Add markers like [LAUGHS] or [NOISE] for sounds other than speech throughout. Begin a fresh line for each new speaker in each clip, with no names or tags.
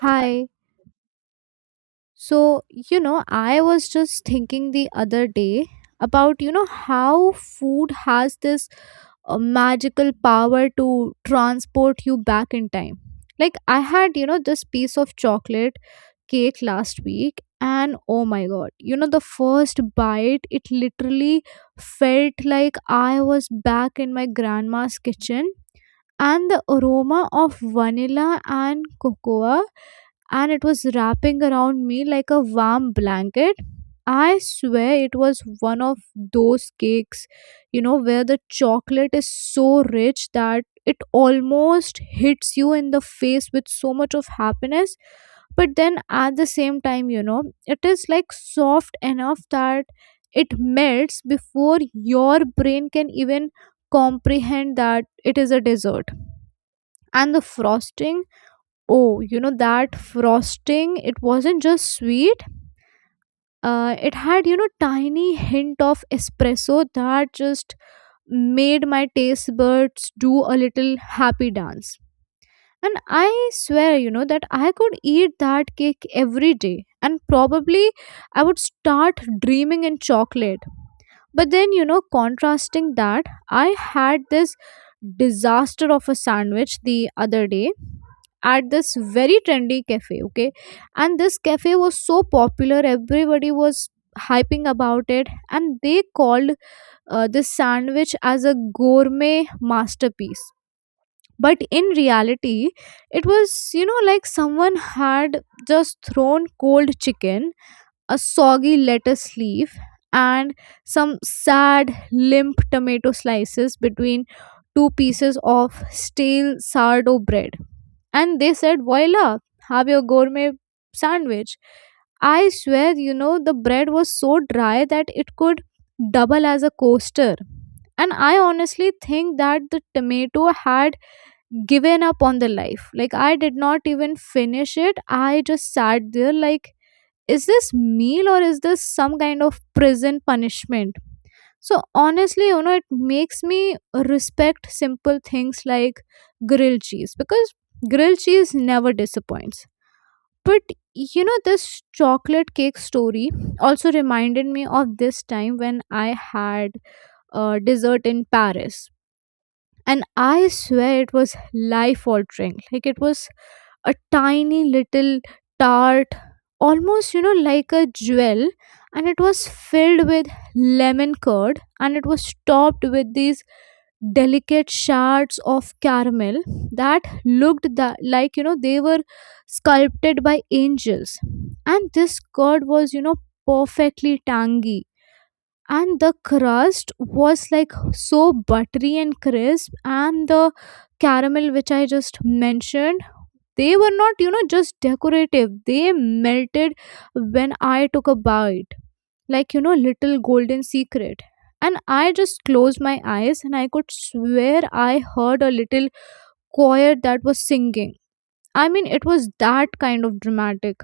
Hi. So, I was just thinking the other day about, how food has this magical power to transport you back in time. Like, I had, this piece of chocolate cake last week, and oh my god, the first bite, it literally felt like I was back in my grandma's kitchen. And the aroma of vanilla and cocoa, and it was wrapping around me like a warm blanket. I swear it was one of those cakes, where the chocolate is so rich that it almost hits you in the face with so much of happiness. But then at the same time, it is like soft enough that it melts before your brain can even comprehend that it is a dessert. And the frosting. Oh, you know that frosting, it wasn't just sweet. It had, tiny hint of espresso that just made my taste buds do a little happy dance. And I swear, that I could eat that cake every day. And probably I would start dreaming in chocolate. But then, contrasting that, I had this disaster of a sandwich the other day at this very trendy cafe, okay? And this cafe was so popular, everybody was hyping about it, and they called this sandwich as a gourmet masterpiece. But in reality, it was, like someone had just thrown cold chicken, a soggy lettuce leaf, and some sad, limp tomato slices between two pieces of stale sourdough bread. And they said, voila, have your gourmet sandwich. I swear, the bread was so dry that it could double as a coaster. And I honestly think that the tomato had given up on the life. Like, I did not even finish it. I just sat there, like, is this meal or is this some kind of prison punishment? So honestly, it makes me respect simple things like grilled cheese, because grilled cheese never disappoints. But, this chocolate cake story also reminded me of this time when I had a dessert in Paris. And I swear it was life altering. Like it was a tiny little tart, almost like a jewel. And it was filled with lemon curd, and it was topped with these delicate shards of caramel that looked that, like, they were sculpted by angels. And this curd was, perfectly tangy. And the crust was like so buttery and crisp, and the caramel, which I just mentioned, they were not, just decorative. They melted when I took a bite, like, little golden secret. And I just closed my eyes, and I could swear I heard a little choir that was singing. I mean, it was that kind of dramatic.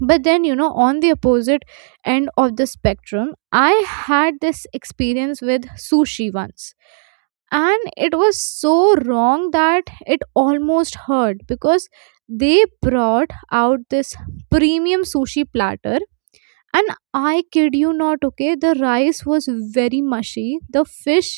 But then, on the opposite end of the spectrum, I had this experience with sushi once. And it was so wrong that it almost hurt, because they brought out this premium sushi platter, and I kid you not, okay, the rice was very mushy. The fish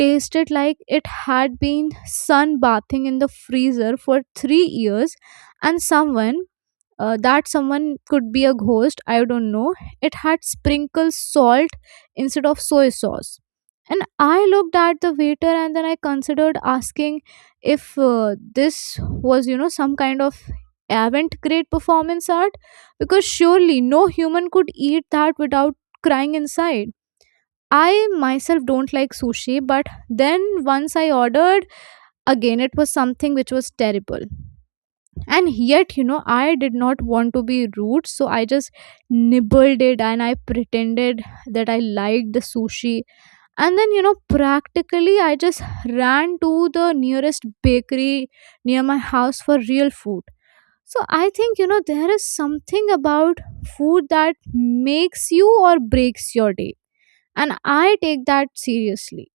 tasted like it had been sunbathing in the freezer for 3 years. And someone, that someone could be a ghost, I don't know, it had sprinkled salt instead of soy sauce. And I looked at the waiter, and then I considered asking if, this was, some kind of avant great performance art, because surely no human could eat that without crying inside. I myself don't like sushi, but then once I ordered again, it was something which was terrible, and yet, I did not want to be rude, so I just nibbled it and I pretended that I liked the sushi. And then, practically I just ran to the nearest bakery near my house for real food. So I think, there is something about food that makes you or breaks your day, and I take that seriously.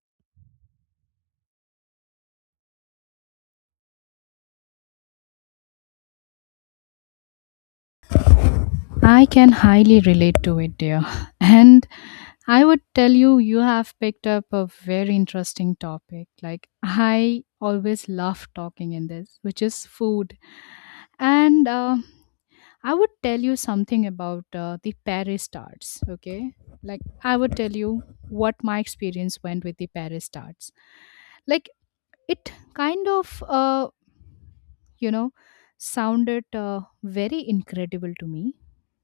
I can highly relate to it, dear. [LAUGHS] And I would tell you, you have picked up a very interesting topic. Like, I always love talking in this, which is food. And I would tell you something about the Paris tarts, okay? Like, I would tell you what my experience went with the Paris tarts. Like, it kind of, you know, sounded very incredible to me,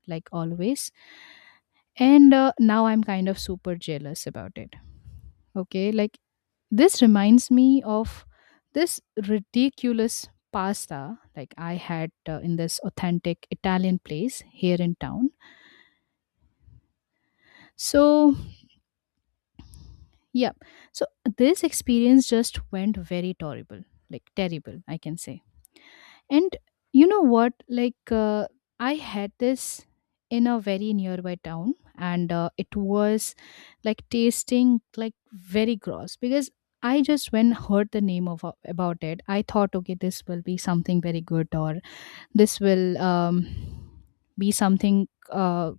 like always and Now I'm kind of super jealous about it, okay. Like, this reminds me of this ridiculous pasta, like I had in this authentic Italian place here in town. So yeah, so this experience just went very terrible, like terrible I can say. And you know what? I had this in a very nearby town, and it was like tasting like very gross because I just when heard the name of about it, I thought, okay, this will be something very good, or this will be something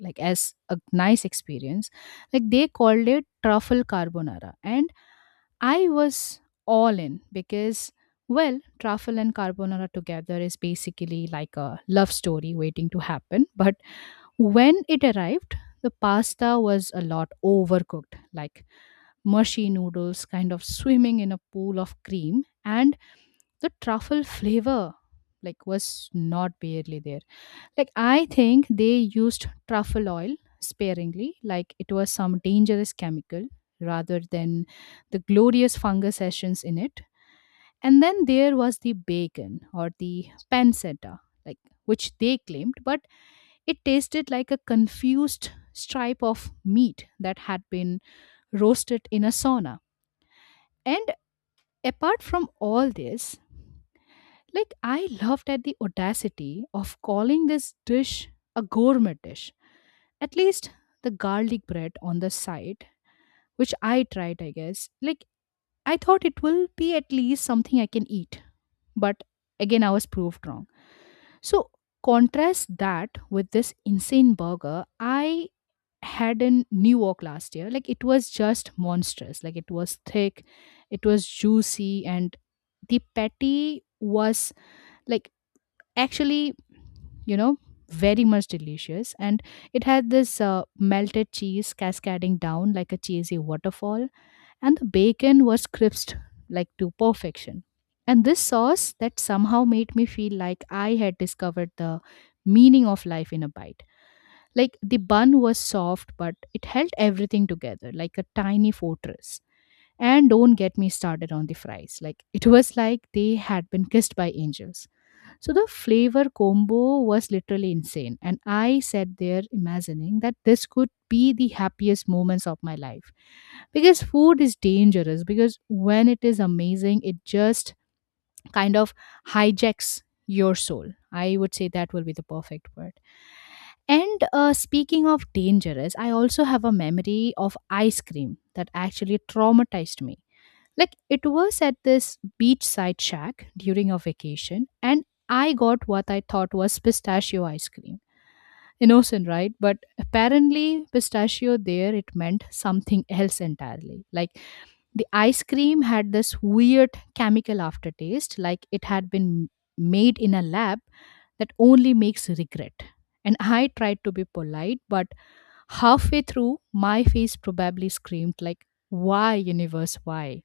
like as a nice experience. Like they called it truffle carbonara, and I was all in because, well, truffle and carbonara together is basically like a love story waiting to happen. But when it arrived, the pasta was a lot overcooked, like mushy noodles kind of swimming in a pool of cream, and the truffle flavor like was not barely there. Like, I think they used truffle oil sparingly, like it was some dangerous chemical rather than the glorious fungus essence in it. And then there was the bacon or the pancetta, like, which they claimed, but it tasted like a confused stripe of meat that had been roasted in a sauna. And apart from all this, like I laughed at the audacity of calling this dish a gourmet dish. At least the garlic bread on the side, which I tried, I guess. Like I thought it will be at least something I can eat, but again I was proved wrong. So contrast that with this insane burger I had in New York last year. Like it was just monstrous. Like it was thick, it was juicy, and the patty was, like, actually, you know, very much delicious. And it had this melted cheese cascading down like a cheesy waterfall, and the bacon was crisped like to perfection, and this sauce that somehow made me feel like I had discovered the meaning of life in a bite. Like the bun was soft but it held everything together like a tiny fortress, and don't get me started on the fries, like it was like they had been kissed by angels. So the flavor combo was literally insane. And I sat there imagining that this could be the happiest moments of my life. Because food is dangerous, because when it is amazing, it just kind of hijacks your soul. I would say that will be the perfect word. And Speaking of dangerous, I also have a memory of ice cream that actually traumatized me. Like, it was at this beachside shack during a vacation, and I got what I thought was pistachio ice cream. Innocent, right? But apparently, pistachio there it meant something else entirely. Like the ice cream had this weird chemical aftertaste, like it had been made in a lab that only makes regret. And I tried to be polite, but halfway through, my face probably screamed, like, why, universe, why?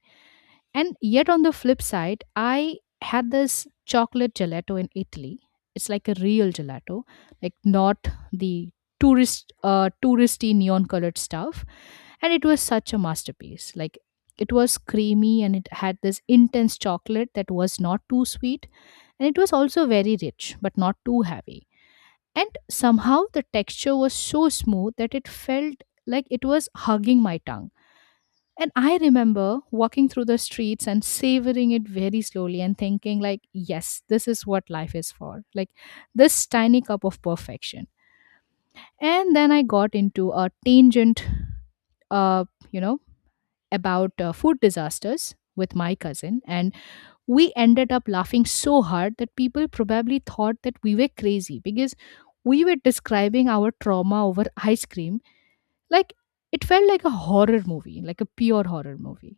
And yet, on the flip side, I had this chocolate gelato in Italy. It's like a real gelato, like not the touristy neon colored stuff. And it was such a masterpiece. Like it was creamy and it had this intense chocolate that was not too sweet. And it was also very rich, but not too heavy. And somehow the texture was so smooth that it felt like it was hugging my tongue, and I remember walking through the streets and savoring it very slowly and thinking like, yes, this is what life is for. Like this tiny cup of perfection. And then I got into a tangent uh, you know, about food disasters with my cousin, and we ended up laughing so hard that people probably thought that we were crazy because we were describing our trauma over ice cream. Like it felt like a horror movie, like a pure horror movie.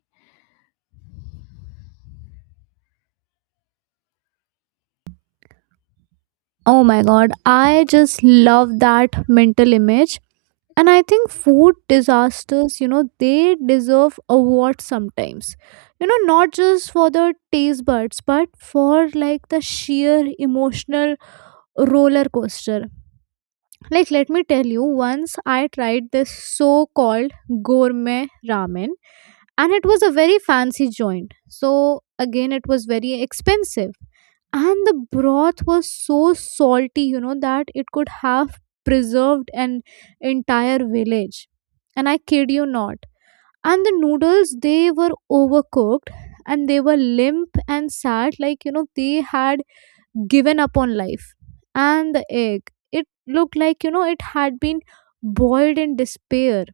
Oh my god, I just love that mental image. And I think food disasters, they deserve awards sometimes, not just for the taste buds, but for like the sheer emotional roller coaster. Like, let me tell you, once I tried this so called gourmet ramen, and it was a very fancy joint, so again it was very expensive. And the broth was so salty, that it could have preserved an entire village, and I kid you not. And the noodles, they were overcooked, and they were limp and sad, like, they had given up on life. And the egg, it looked like, it had been boiled in despair.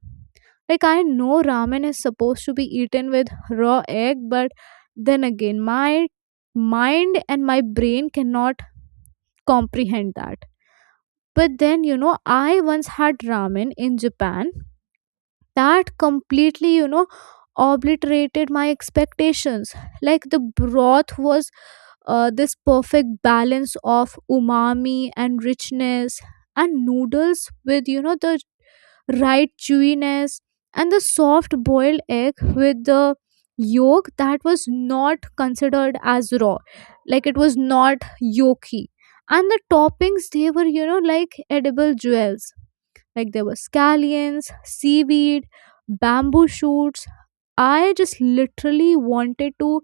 Like, I know ramen is supposed to be eaten with raw egg, but then again, my mind and my brain cannot comprehend that. But then, I once had ramen in Japan that completely obliterated my expectations. Like the broth was, this perfect balance of umami and richness. And noodles with, the right chewiness. And the soft boiled egg with the yolk that was not considered as raw, like it was not yolky. And the toppings, they were, like edible jewels. Like there were scallions, seaweed, bamboo shoots. I just literally wanted to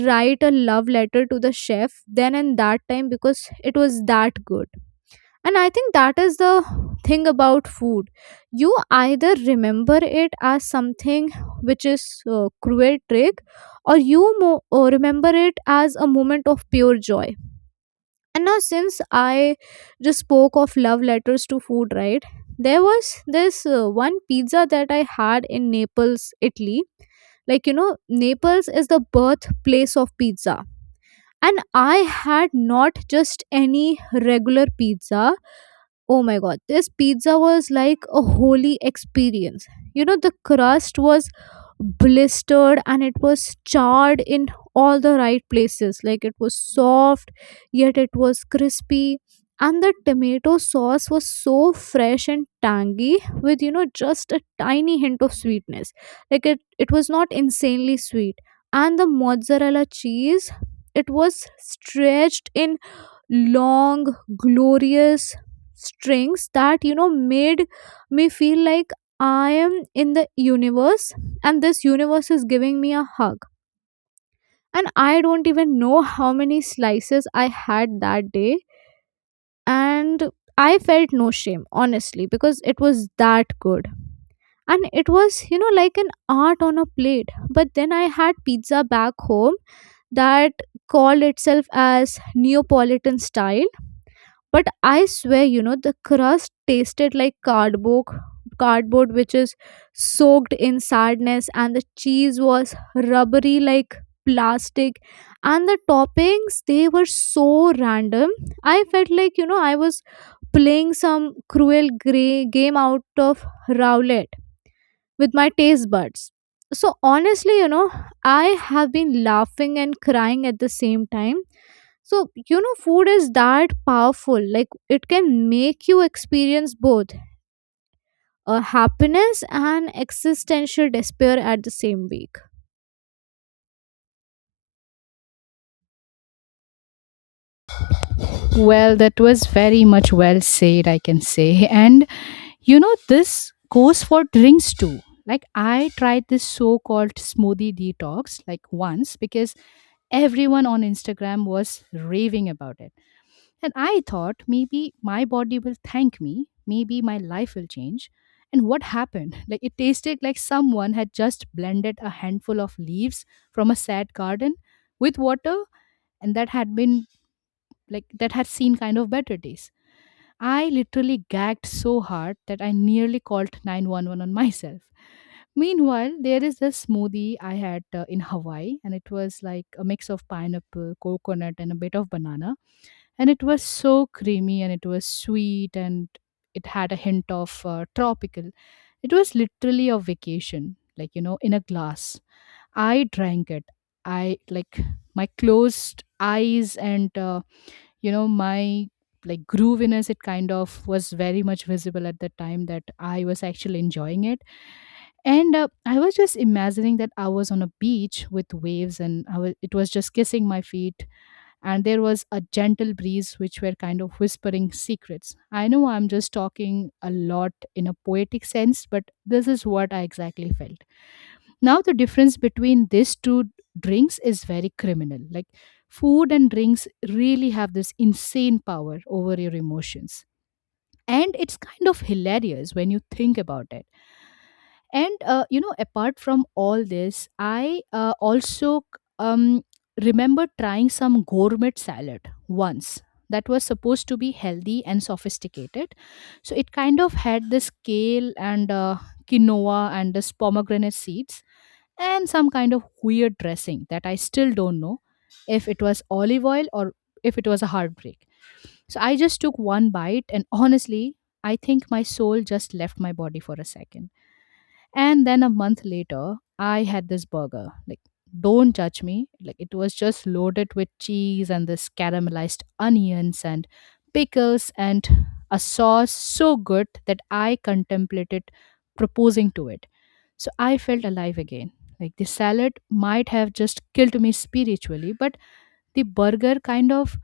write a love letter to the chef then and that time because it was that good. And I think that is the thing about food. You either remember it as something which is, cruel trick, or you remember it as a moment of pure joy. And now, since I just spoke of love letters to food, right? There was this, one pizza that I had in Naples, Italy. Like, Naples is the birthplace of pizza. And I had not just any regular pizza. Oh my god, this pizza was like a holy experience. The crust was blistered and it was charred in all the right places. Like it was soft, yet it was crispy. And the tomato sauce was so fresh and tangy with, just a tiny hint of sweetness. Like it was not insanely sweet. And the mozzarella cheese, it was stretched in long glorious strings that made me feel like I am in the universe, and this universe is giving me a hug. And I don't even know how many slices I had that day, and I felt no shame honestly because it was that good. And it was, like an art on a plate. But then I had pizza back home that called itself as Neapolitan style, but I swear, the crust tasted like cardboard, cardboard which is soaked in sadness. And the cheese was rubbery like plastic. And the toppings, they were so random, I felt like, I was playing some cruel gray game out of roulette with my taste buds. So honestly, I have been laughing and crying at the same time. So, food is that powerful. Like, it can make you experience both, happiness and existential despair at the same week.
Well, that was very much well said, I can say. And you know, this goes for drinks too. Like, I tried this so called smoothie detox like once because everyone on Instagram was raving about it. And I thought maybe my body will thank me, maybe my life will change. And what happened? [LAUGHS] Like, it tasted like someone had just blended a handful of leaves from a sad garden with water, and that had been like, that had seen kind of better days. I literally gagged so hard that I nearly called 911 on [LAUGHS] myself. Meanwhile, there is this smoothie I had in Hawaii, and it was like a mix of pineapple, coconut, and a bit of banana. And it was so creamy and it was sweet and it had a hint of tropical. It was literally a vacation, like, you know, in a glass. I drank it. I like my closed eyes and you know my like grooviness, it kind of was very much visible at the time that I was actually enjoying it. And I was just imagining that I was on a beach with waves, and I was, it was just kissing my feet, and there was a gentle breeze which were kind of whispering secrets. I know I'm just talking a lot in a poetic sense, but this is what I exactly felt. Now, the difference between these two drinks is very criminal. Like, food and drinks really have this insane power over your emotions. And it's kind of hilarious when you think about it. You know, apart from all this, I also um, remember trying some gourmet salad once that was supposed to be healthy and sophisticated. So it kind of had this kale and quinoa and this pomegranate seeds and some kind of weird dressing that I still don't know if it was olive oil or if it was a heartbreak. So I just took one bite, and honestly, I think my soul just left my body for a second. And then a month later, I had this burger. Like, don't judge me. Like, it was just loaded with cheese and this caramelized onions and pickles and a sauce so good that I contemplated proposing to it. So I felt alive again. Like the salad might have just killed me spiritually, but the burger kind of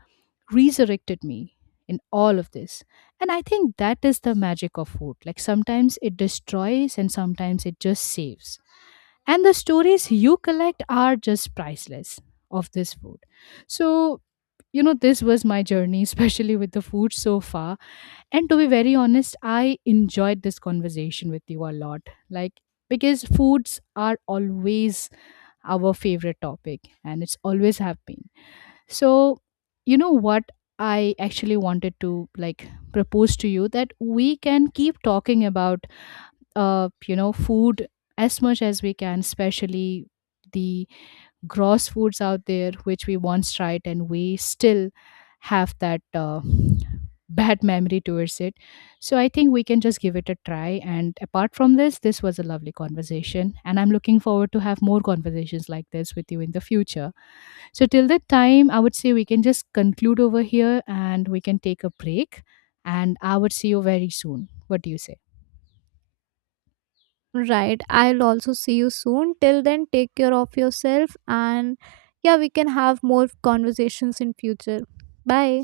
resurrected me in all of this. And I think that is the magic of food. Like sometimes it destroys and sometimes it just saves. And the stories you collect are just priceless of this food. So, you know, this was my journey, [LAUGHS] especially with the food so far, and to be very honest, I enjoyed this conversation with you a lot. Like, because foods are always our favorite topic and it's always have been. So, you know what? I actually wanted to like propose to you that we can keep talking about, you know, food as much as we can, especially the gross foods out there which we once tried and we still have that [LAUGHS] bad memory towards it. So I think we can just give it a try. And apart from this, this was a lovely conversation. And I'm looking forward to have more conversations like this with you in the future. So till that time, I would say we can just conclude over here and we can take a break. And I would see you very soon. What do you say?
Right. I'll also see you soon. Till then, take care of yourself. And yeah, we can have more conversations in future. Bye.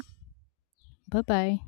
Bye bye.